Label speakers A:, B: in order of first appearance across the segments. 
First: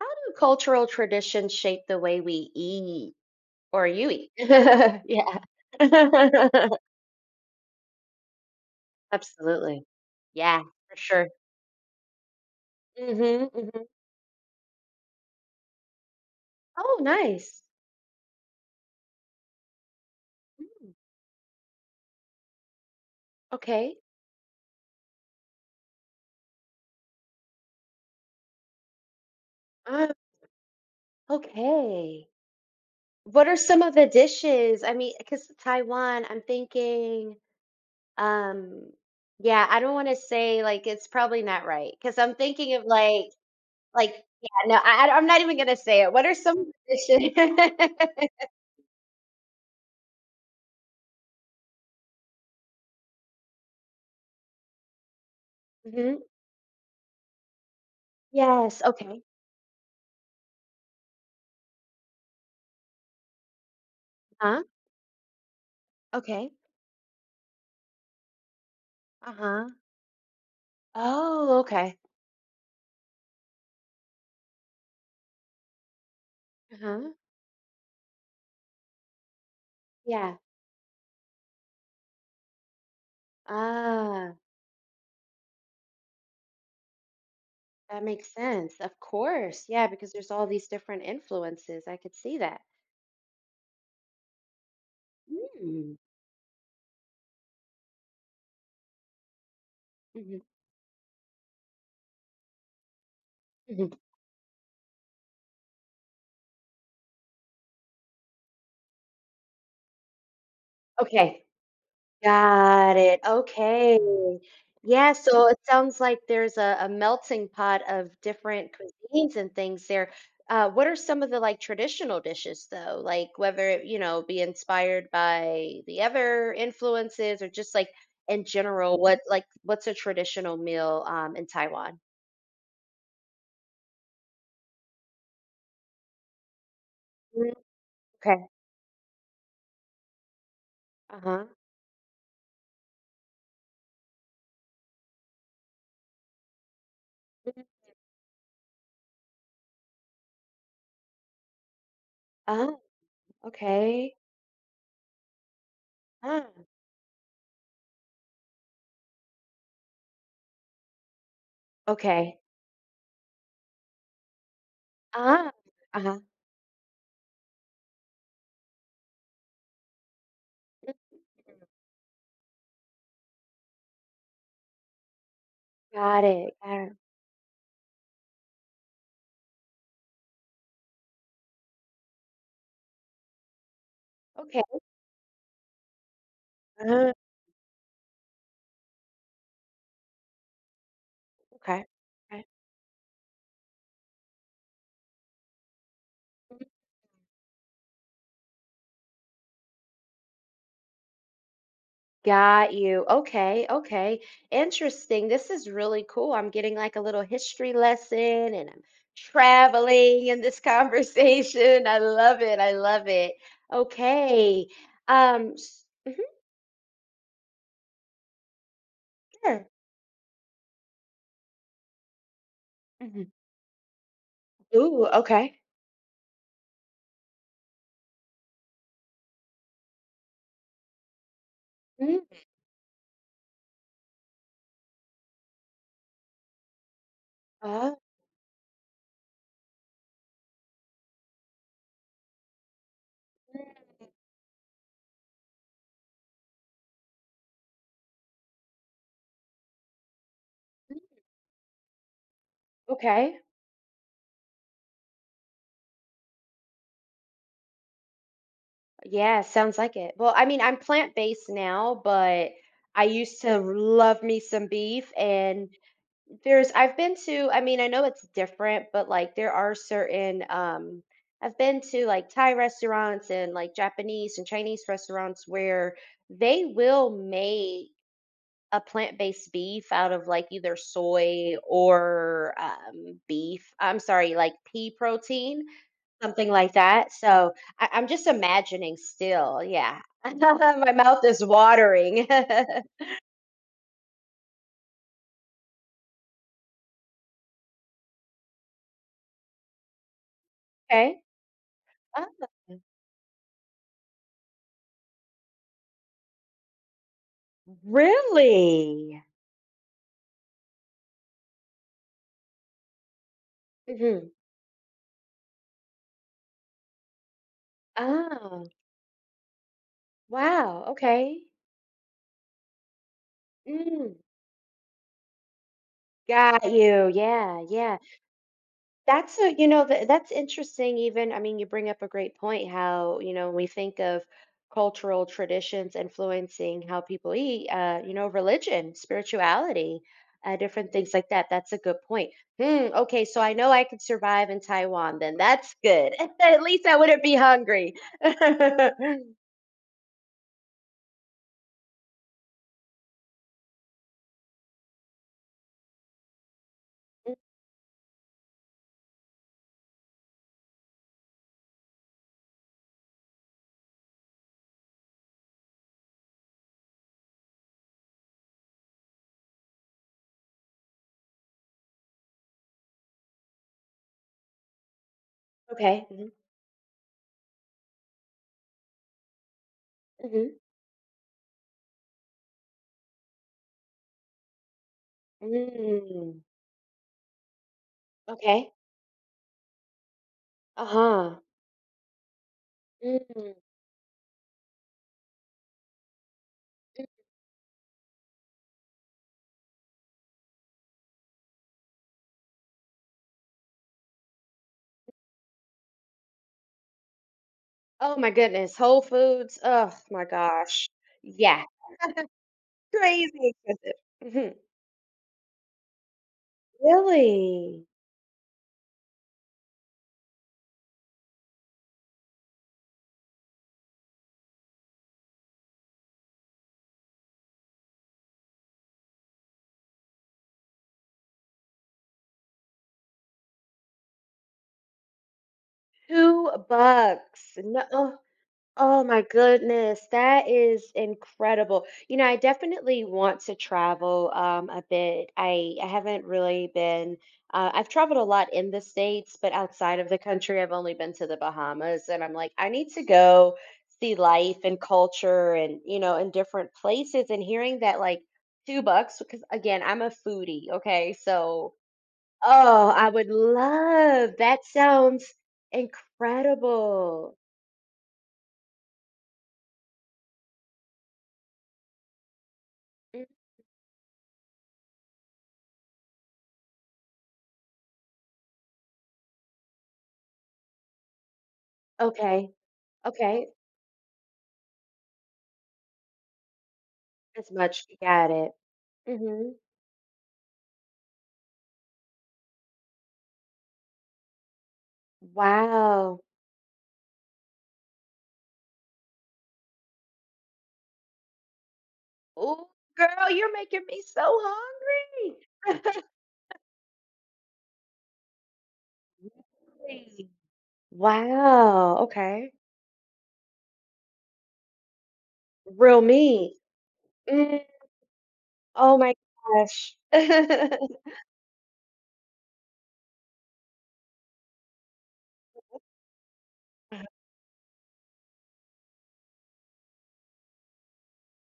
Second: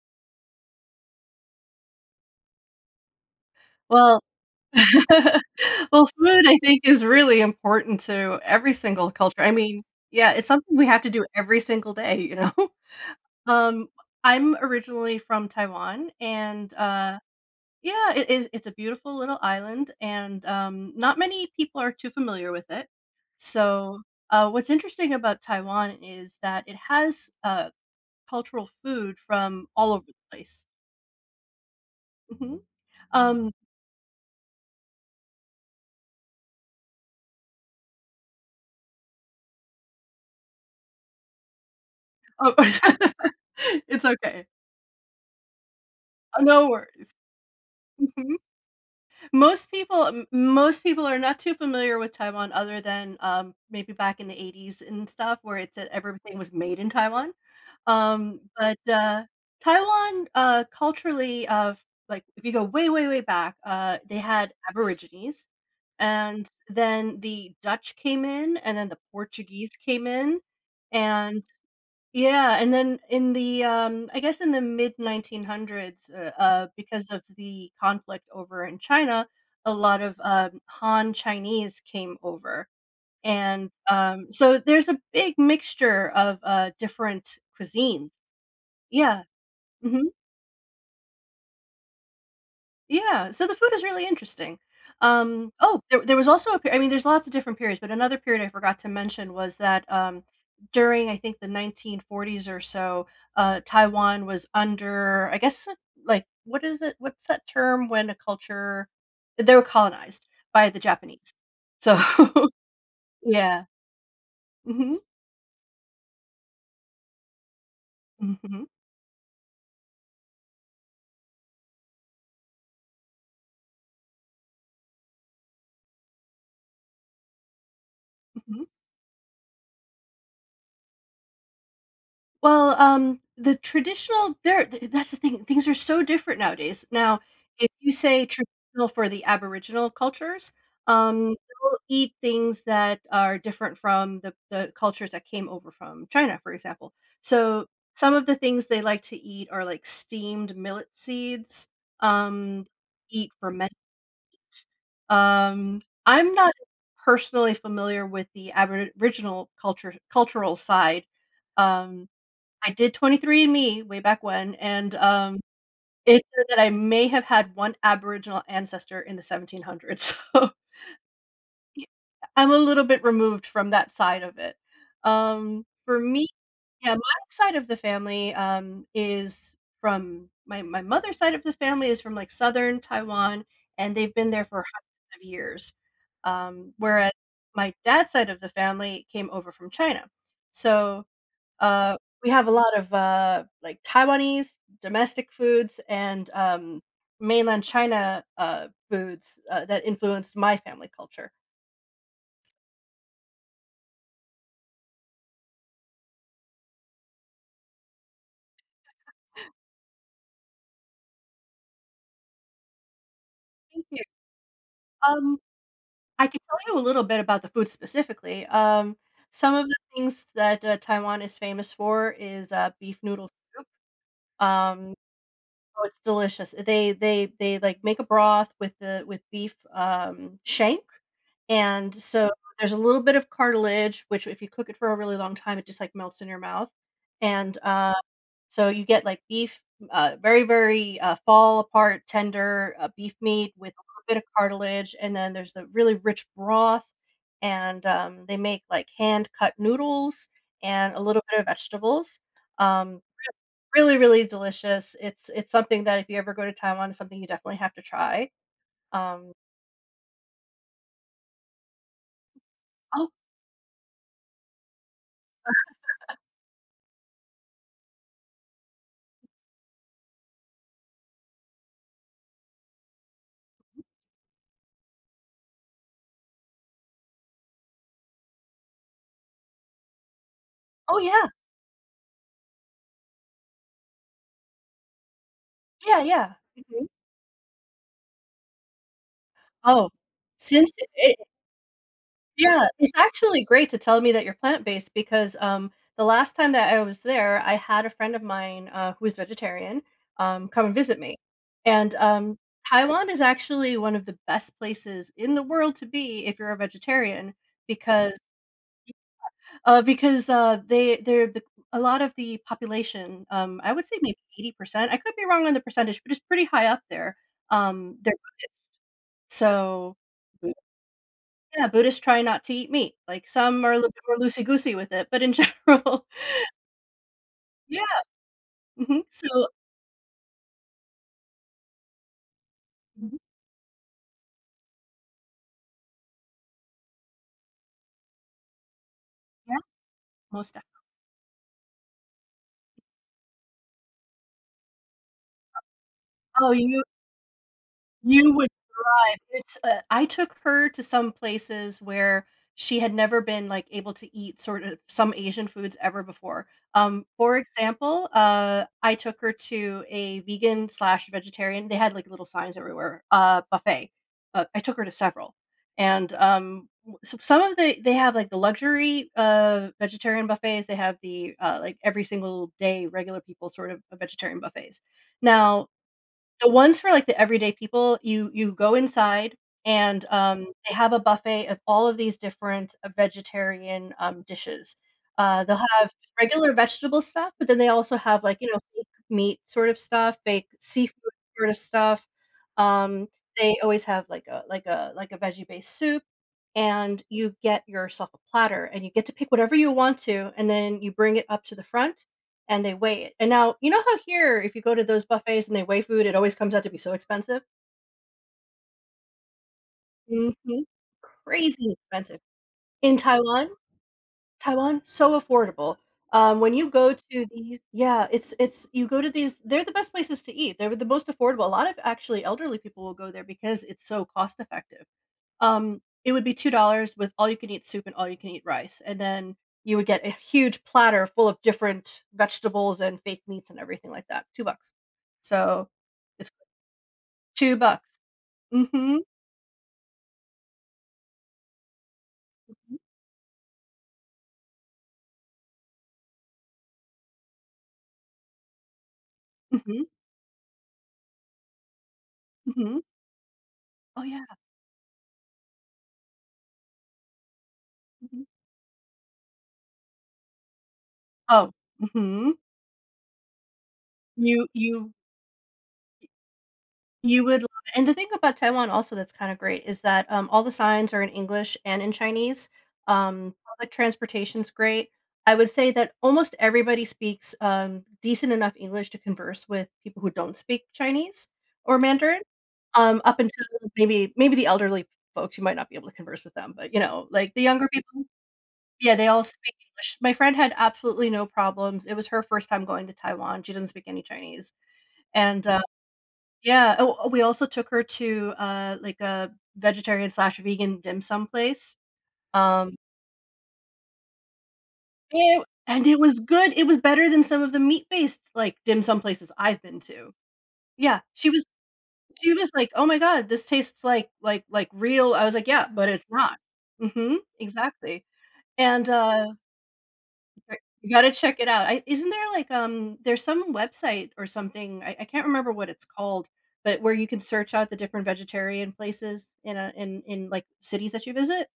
A: How do cultural traditions shape the way we eat or you
B: Well
A: eat? Yeah.
B: well, food, I think, is really important to every single culture. I mean,
A: Absolutely.
B: yeah, it's
A: Yeah,
B: something we
A: for
B: have to do
A: sure.
B: every single day?
A: Mhm, mhm.
B: Um, I'm originally from Taiwan, and,
A: Oh, nice.
B: it's a beautiful little island, and,
A: Mm,
B: not many people are too familiar with it.
A: okay.
B: So what's interesting about Taiwan is that it has cultural food from all over
A: Ah,
B: the place.
A: okay.
B: Mhm.
A: What
B: Um,
A: are some of the dishes? I mean, because Taiwan, I'm thinking, um, yeah, I don't wanna say, like, it's probably not right because 'cause I'm
B: oh,
A: thinking of,
B: it's okay.
A: yeah, no, I am not even gonna say it. What are
B: Oh,
A: some of
B: no worries.
A: the dishes?
B: Mhm. Most people are not too familiar with Taiwan other than, maybe back in the '80s and stuff where it said
A: Mhm.
B: everything was made in Taiwan. Um, but,
A: Yes, okay.
B: uh, Taiwan, culturally of like, if you go way, way, way back, they had
A: Huh?
B: Aborigines, and
A: Okay.
B: then the Dutch came in, and then the
A: Uh-huh.
B: Portuguese came in, and
A: Oh, okay.
B: yeah, and then in the, I guess in the mid 1900s, because
A: Uh-huh.
B: of the conflict over in China, a lot of
A: Yeah.
B: Han Chinese came over, and
A: Ah,
B: so there's a big mixture of different
A: that
B: cuisines.
A: makes sense. Of
B: Yeah.
A: course. Yeah,
B: Mhm.
A: because there's all these different influences. I could see that.
B: Yeah, so the food is really interesting. Oh,
A: Mm,
B: there there was also a pe I mean, there's lots of different periods, but another period I forgot to mention was that,
A: hmm.
B: during, I think, the 1940s or so, Taiwan was under, I guess, like, what is it? What's that term when a culture? They were colonized by the Japanese.
A: Okay.
B: So,
A: Got it.
B: yeah.
A: Okay.
B: Mhm.
A: Yeah, so it sounds like there's a melting pot of
B: Mhm.
A: different cuisines and things there. What are some of the like traditional dishes though? Like whether it, you know, be inspired by the other influences or just like in
B: Mhm.
A: general, what like what's a traditional meal in Taiwan?
B: Well, the traditional there th that's the thing, things are so different nowadays. Now,
A: Mm,
B: if you say
A: okay.
B: traditional for the Aboriginal cultures,
A: Uh-huh.
B: they'll eat things that are different from the cultures that came over from China, for example.
A: Mhm.
B: So, some of the things they like to eat are, like, steamed millet seeds, um,
A: Uh-huh.
B: eat ferment
A: Okay.
B: I'm
A: Ah,
B: not personally familiar with the Aboriginal culture cultural side, um
A: okay.
B: I did 23 and Me way back when, and,
A: Ah, uh-huh.
B: it said that I may have had one Aboriginal ancestor in the 1700s, so yeah, I'm a little bit removed from that side of it. Um, for
A: Got
B: me
A: it. Got it.
B: yeah, my side of the family, is from my my mother's side of the family is from, like, southern Taiwan, and they've been there for
A: Okay.
B: hundreds of years,
A: Uh,
B: whereas my dad's side of the family came over from China. So
A: okay.
B: uh, we
A: Okay.
B: have a lot of, like, Taiwanese domestic foods and, mainland China, foods, that influenced my family culture.
A: Got you. Okay, okay. Interesting. This is really cool. I'm getting like a little history lesson and I'm traveling in this conversation. I love it. I love it.
B: Thank you.
A: Okay.
B: Um,
A: Um, s- mhm,
B: I can tell you a little bit about the food specifically. Some
A: sure.
B: of the things that, Taiwan is famous for is, beef noodle
A: Mhm.
B: soup. Um,
A: Ooh, okay.
B: oh, it's delicious. They, like, make a broth with the with beef, shank. And
A: Mm,
B: so there's a little bit of cartilage, which if you cook it for a really long time, it just like melts in your mouth. And
A: uh,
B: so you get like beef, very, very fall apart, tender beef meat
A: mm,
B: with a little bit of cartilage. And then there's the really rich broth. And they make like hand cut noodles and a little bit of vegetables. Um,
A: okay.
B: really, really delicious. It's something that if you ever go to Taiwan, it's something you definitely have to try. Um,
A: Yeah, sounds like it. Well, I mean, I'm plant-based now, but I
B: oh,
A: used to love me some beef and there's I've been to I mean, I know it's different, but, like, there are certain, I've been to, like, Thai restaurants and, like, Japanese and Chinese restaurants where they will make a plant-based beef out of, like, either
B: oh yeah,
A: soy or, beef I'm sorry, like, pea protein,
B: yeah, yeah.
A: something like that, so I'm just imagining still,
B: Oh,
A: yeah.
B: since
A: My
B: it
A: mouth is watering.
B: yeah, it's actually great to tell me that you're plant-based because, the last time that I was there, I had a friend of mine, who is vegetarian, come and visit me,
A: Okay.
B: and,
A: Oh.
B: Taiwan is actually one of the best places in the world to be if you're a vegetarian because
A: Really?
B: because, they they're the a lot of the population, I would say maybe
A: Mhm.
B: 80%, I could be wrong on the percentage, but it's pretty high up there, they're
A: Oh,
B: Buddhist. So
A: wow, okay.
B: yeah, Buddhists try not to eat meat, like, some are a little bit
A: Mm,
B: more loosey-goosey with it, but in general.
A: got you. Yeah,
B: Yeah,
A: yeah.
B: mhm,
A: That's
B: so
A: a, you know, th that's interesting even. I mean, you bring up a great point
B: mhm,
A: how, you know, we think of cultural traditions influencing how people eat, you know, religion,
B: yeah,
A: spirituality,
B: most def.
A: different things like that. That's a good point. Hmm, okay, so I know I could survive in Taiwan then. That's good.
B: Oh,
A: At
B: you
A: least I wouldn't be hungry.
B: you drive. It's, I took her to some places where she had never been, like, able to eat sort of some Asian foods ever before.
A: Mm,
B: For example, I took her to a vegan/vegetarian slash vegetarian. They had, like, little signs everywhere, buffet. I took her to several, and, w so some of the they have, like, the luxury, vegetarian buffets, they have the, like, every single day regular people sort of vegetarian buffets. Now
A: okay. Mhm,
B: the ones for, like, the everyday people, you go inside and,
A: mhm,
B: they have a buffet of all of these different, vegetarian, dishes. They'll have
A: mm,
B: regular vegetable stuff, but then they also have, like, you know,
A: okay.
B: fake meat sort of stuff, fake seafood
A: Uh-huh.
B: sort of stuff. Um,
A: Mm.
B: they always have, like, a veggie-based soup, and you get yourself a platter, and you get to pick whatever you want to, and then you bring it up to the front and they weigh it. And now, you know how here, if you go to those buffets and they weigh food, it always comes out to be so expensive?
A: Oh my goodness, Whole Foods, oh my
B: Mhm.
A: gosh. Yeah,
B: Crazy expensive. In
A: crazy
B: Taiwan
A: expensive. Mhm.
B: Taiwan, so affordable. When you go to these
A: Really?
B: Yeah, it's you go to these they're the best places to eat. They're the most affordable. A lot of actually elderly people will go there because it's so cost effective. It would be $2 with all you can eat soup and all you can eat rice, and then you would get a huge platter full of different vegetables and fake meats and everything like that. 2 bucks. So, it's
A: 2
B: 2
A: bucks.
B: bucks.
A: No,
B: Mhm.
A: oh my goodness, that is incredible. You know, I
B: Mhm.
A: definitely want to travel a bit. I haven't really been, I've traveled a lot in the States, but
B: Mhm.
A: outside of the country, I've only been to the Bahamas. And I'm like, I
B: Mhm.
A: need to go
B: Oh,
A: see
B: yeah.
A: life and culture and, you know, in different places. And hearing that, like,
B: Mhm.
A: 2 bucks, because again, I'm a foodie. Okay.
B: Oh.
A: So,
B: Mhm.
A: oh, I would love
B: You
A: that.
B: you
A: Sounds
B: You
A: incredible.
B: would love it, and the thing about Taiwan also that's kinda great is that, all the signs are in English and in Chinese,
A: Mm,
B: public transportation's great. I would say that almost everybody speaks, decent enough English to converse with people who don't speak Chinese or Mandarin,
A: okay.
B: up until
A: Okay,
B: maybe the elderly folks, you might not be able to converse with them, but, you know, like, the
A: as
B: younger
A: much
B: people
A: got it.
B: yeah, they all
A: Mhm.
B: speak English. My friend had absolutely no problems, it was her first time going to Taiwan, she doesn't speak any Chinese, and,
A: Wow.
B: yeah, we also took her to, like, a vegetarian/vegan slash vegan dim sum place,
A: Oh,
B: um,
A: girl, you're making me so
B: it and
A: hungry.
B: it was good, it was better than some of the meat-based, like, dim sum places I've been to.
A: Really?
B: Yeah,
A: Wow,
B: she was
A: okay.
B: like, "Oh my god, this tastes like like real." I was like, "Yeah, but
A: Real
B: it's not."
A: meat.
B: Mhm,
A: Mm,
B: exactly, and,
A: oh my gosh.
B: right. You gotta check it out. I isn't there like, there's some website or something, I can't remember what it's called, but where you can search out the different vegetarian places in like, cities that you visit?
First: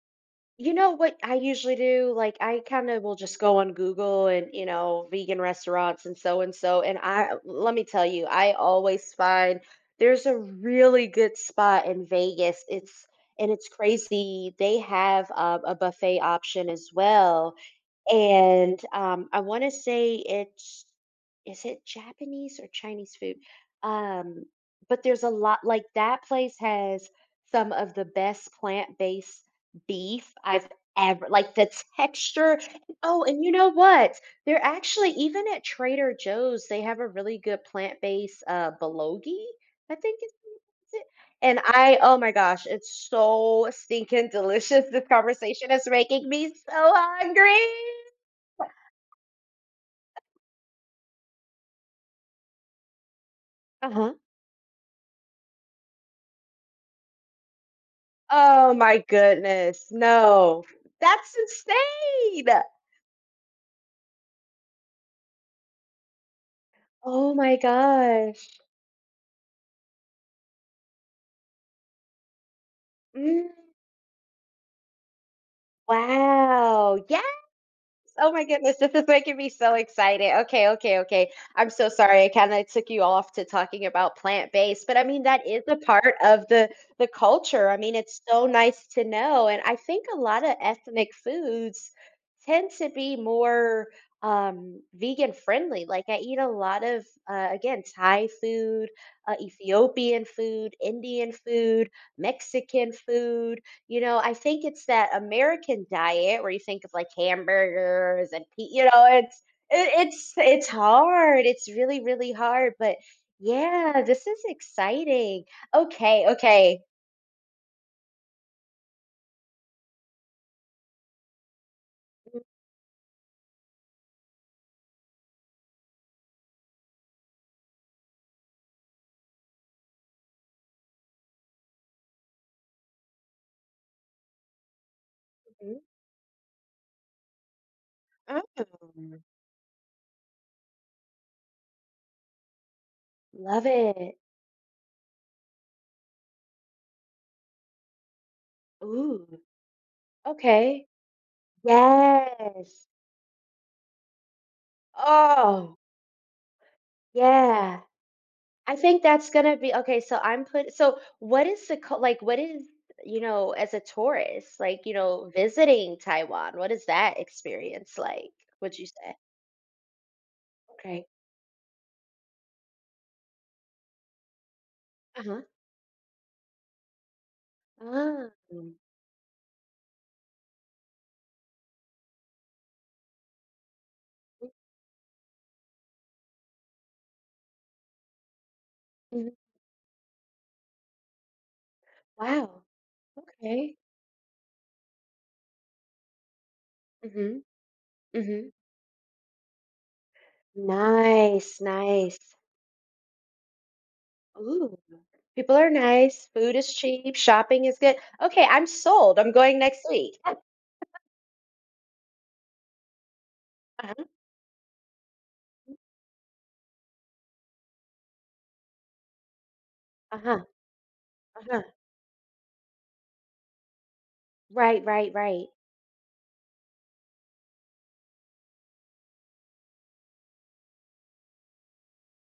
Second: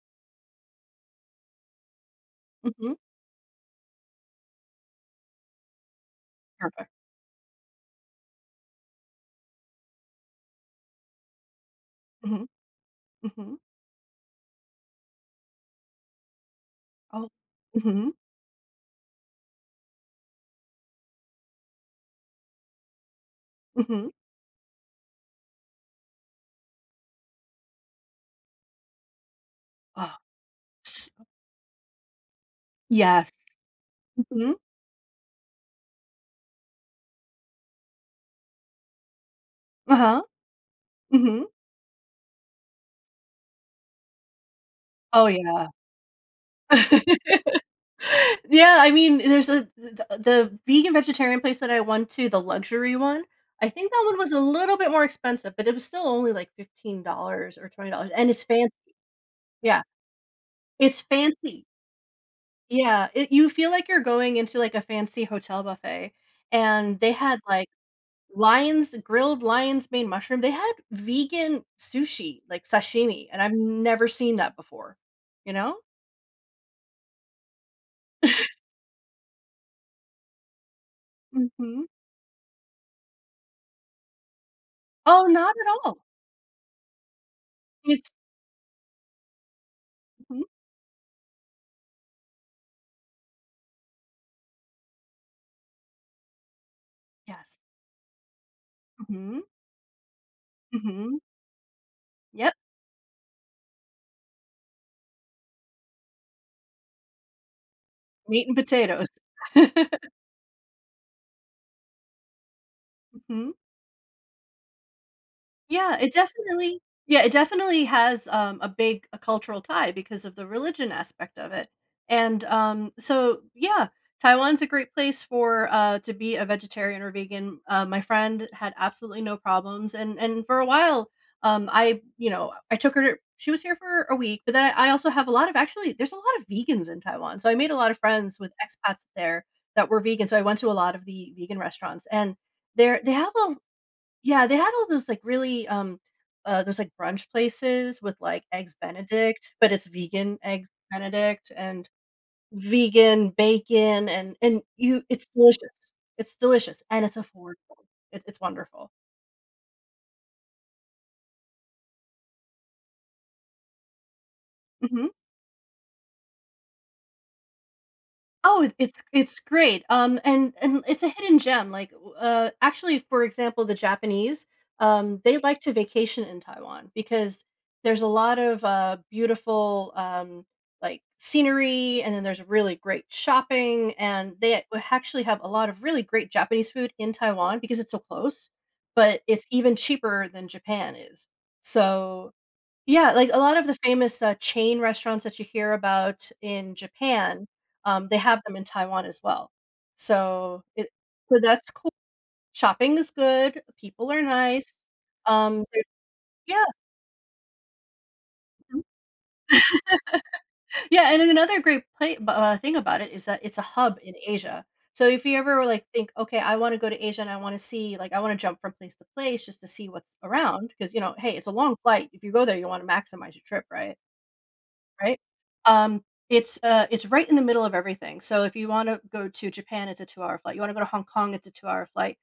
A: You know what I usually do? Like I kind
B: Mhm.
A: of will just go on Google and, you know, vegan restaurants and so and so.
B: Perfect.
A: And I let me tell you, I always find there's a really good spot in
B: Mhm.
A: Vegas. It's and
B: Mhm.
A: it's crazy. They have a buffet option as
B: Oh.
A: well.
B: Mhm.
A: And, I wanna say it's is it Japanese or Chinese food?
B: Mhm.
A: Um, but there's a lot like, that place has some of the best plant-based
B: Oh,
A: beef I've
B: s.
A: ever like, the texture oh,
B: Yes.
A: and you know what?
B: Mhm.
A: They're actually even at Trader Joe's, they have a really good plant-based, bulgogi, I think
B: Uh-huh.
A: it's it
B: Mhm.
A: and I oh my gosh, it's so stinking delicious. This
B: Oh, yeah.
A: conversation is making me so hungry.
B: Yeah, I mean, there's a the vegan vegetarian place that I went to, the luxury one, I think that
A: Uh-huh.
B: one was a little bit more expensive, but it was still only like $15 or $20, and it's fancy.
A: Oh my
B: Yeah,
A: goodness. No.
B: it's
A: That's
B: fancy.
A: insane.
B: Yeah, it you feel like you're going into, like, a fancy hotel buffet, and they
A: Oh
B: had,
A: my
B: like,
A: gosh.
B: lion's grilled lion's mane mushroom, they had vegan sushi, like sashimi, and
A: Mm,
B: I've never seen that before, you know?
A: wow. Yeah. Oh my goodness, this is making me so excited. Okay, okay, okay. I'm
B: Mhm.
A: so sorry. I kind of took you off to talking about plant-based, but I mean
B: Oh,
A: that
B: not
A: is
B: at
A: a
B: all.
A: part of the culture. I mean,
B: It's
A: it's so nice to know. And I think a lot
B: mhm,
A: of ethnic foods tend to be more vegan friendly. Like I eat a lot of
B: yes.
A: again, Thai food,
B: Mhm.
A: Ethiopian food,
B: Mhm.
A: Indian food,
B: Yep.
A: Mexican food you know, I think it's that American diet where you think of like hamburgers and
B: Meat and
A: pi you know,
B: potatoes.
A: it's it, it's it's hard. It's really, really hard, but
B: Mhm.
A: yeah, this is exciting.
B: Yeah, it
A: Okay, okay.
B: definitely yeah, it definitely has, a big, a cultural tie because of the religion aspect of it, and, so, yeah, Taiwan's a great place for, to be a vegetarian or vegan. My friend had absolutely no problems, and for a while, I you know, I took her to she was here for a week, but then I also have a lot of
A: Mhm.
B: actually, there's a lot of vegans in Taiwan, so I made a lot of friends with expats
A: Mm,
B: there that were vegan, so I went to a lot of the vegan restaurants, and they have a
A: love it.
B: yeah, they had all those, like, really, those, like, brunch places with, like, eggs
A: Ooh,
B: Benedict, but it's vegan eggs
A: okay.
B: Benedict and
A: Yes.
B: vegan bacon and you it's
A: Oh,
B: delicious. It's delicious, and it's
A: yeah.
B: affordable. It's
A: I
B: wonderful.
A: think that's gonna be okay. So I'm put. So what is the cul- like? What is you know as a tourist, like you
B: Mhm.
A: know visiting Taiwan? What is that experience like?
B: Oh, it
A: Would you
B: it's
A: say?
B: it's great, and it's
A: Okay.
B: a hidden gem, like, actually, for example, the Japanese,
A: Uh
B: they
A: huh.
B: like to vacation in Taiwan because there's a
A: Ah.
B: lot of,
A: Mm,
B: beautiful, like, scenery, and then there's really great shopping, and they a actually have a lot of really great Japanese food in Taiwan because it's so close, but
A: mhm.
B: it's even cheaper than Japan is. So
A: Wow.
B: yeah, like, a lot of the
A: Okay.
B: famous, chain restaurants that you hear about in
A: Mhm.
B: Japan, they have
A: Mhm.
B: them in Taiwan as well. So it so
A: Nice.
B: that's cool.
A: Nice.
B: Shopping is good, people are nice,
A: Ooh. People are
B: there
A: nice. Food
B: Yeah.
A: is cheap. Shopping is good. Okay, I'm sold. I'm going next week. Uh
B: Yeah, and another great play b thing about it is that it's a hub
A: huh.
B: in Asia. So if you ever, like, think, "Okay, I wanna go to Asia and I wanna see like, I wanna jump from place to place just to see what's
A: Uh huh.
B: around, because you know, hey,
A: Uh
B: it's a
A: huh.
B: long flight. If you go there, you wanna maximize your trip, right?"
A: Right. Right.
B: Right?
A: Right.
B: Um, it's right in the middle of everything. So if you wanna go to Japan, it's a 2-hour flight. You wanna go to Hong Kong, it's a 2-hour flight.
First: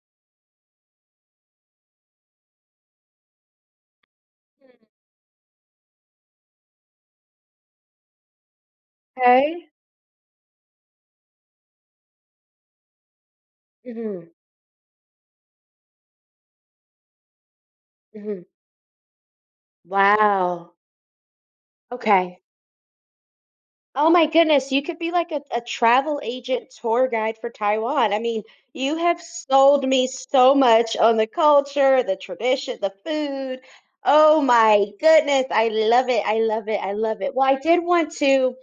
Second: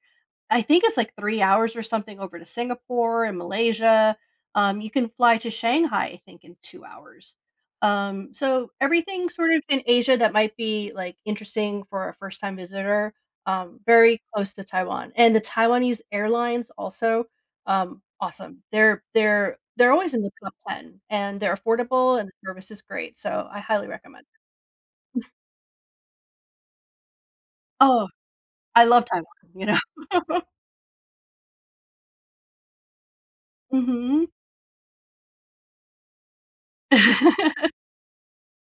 B: I think it's like 3 hours or something over to Singapore and Malaysia. You can fly to Shanghai, I think, in 2 hours. So everything sort of
A: Okay.
B: in Asia that might be, like, interesting for a first-time visitor, very
A: Mhm.
B: close to Taiwan. And the Taiwanese airlines also,
A: Mhm.
B: awesome. They're always in the top
A: Wow.
B: 10, and they're affordable, and the
A: Okay.
B: service is great, so I highly
A: Oh
B: recommend
A: my
B: it.
A: goodness, you could be like a travel agent tour guide for
B: Oh,
A: Taiwan. I mean,
B: I
A: you
B: love
A: have
B: Taiwan, you know?
A: sold me so much on the culture, the tradition, the food.
B: Mhm.
A: Oh my goodness, I love it. I love it. I love it. Well, I did want to,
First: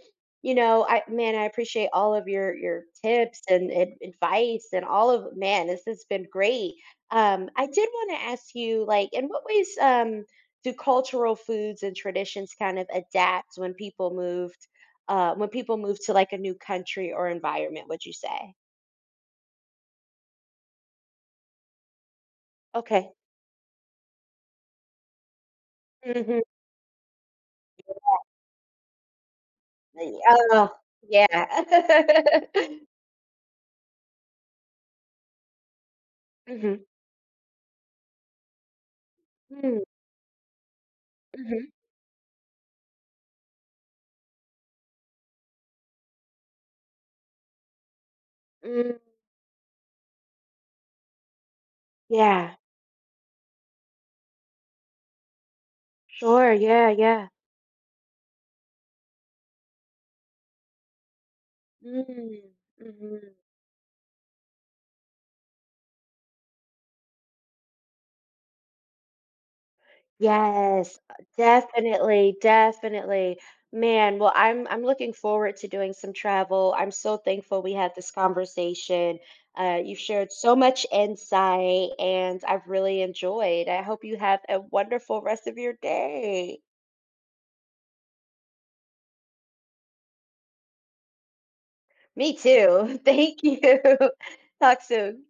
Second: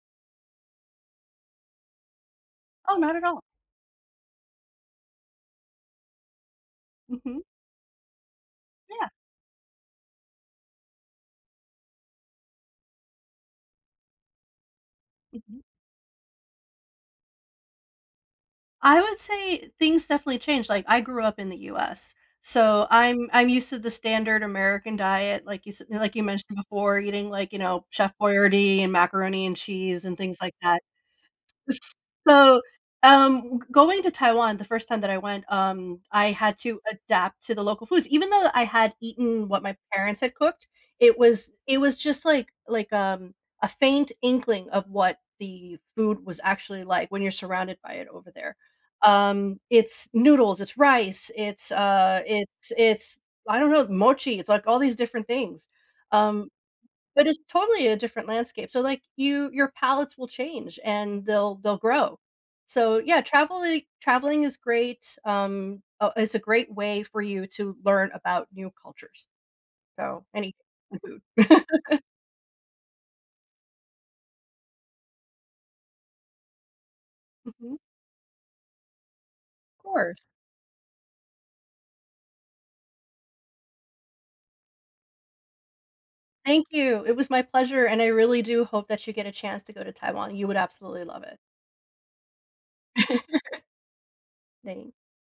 A: you know, I man, I appreciate all of your
B: Oh, not at
A: tips
B: all.
A: and advice and all of man, this has been great.
B: Mhm.
A: I did want to ask you,
B: Yeah.
A: like, in what ways do cultural foods and traditions kind of adapt when
B: Mhm.
A: people move to, like, a new country or environment, would you say?
B: I would say things definitely change. Like, I grew up in the US, so
A: Okay.
B: I'm used to the standard American diet, like you
A: Mhm.
B: mentioned before, eating, like, you know, Chef Boyardee and macaroni and cheese and things like
A: Oh,
B: that.
A: yeah.
B: So, going to Taiwan, the first time that I went, I had to
A: Mhm.
B: adapt to the local foods. Even though I had eaten what my
A: Mm,
B: parents had cooked, it was
A: mhm,
B: it was just like a faint inkling of what the food was actually like when you're surrounded by it over there.
A: mm.
B: It's noodles, it's rice, it's,
A: Yeah.
B: I don't know, mochi, it's like all these different things. Um
A: Sure, yeah, yeah.
B: but it's totally a different landscape. So, like, you your palates will change and they'll grow.
A: Mm,
B: So, yeah,
A: mhm.
B: traveling is great, it's a great way for you to learn about new cultures. So, any
A: Yes,
B: food.
A: definitely, definitely. Man, well, I'm looking forward to doing some travel. I'm so thankful we
B: Mhm.
A: had this conversation.
B: Of
A: You've
B: course.
A: shared so much insight, and I've really enjoyed. I hope you have a wonderful rest of your day.
B: Thank you. It was my pleasure, and I really do hope that you get a chance to go to Taiwan. You would absolutely love it.
A: Me too. Thank you. Talk
B: Thanks.
A: soon.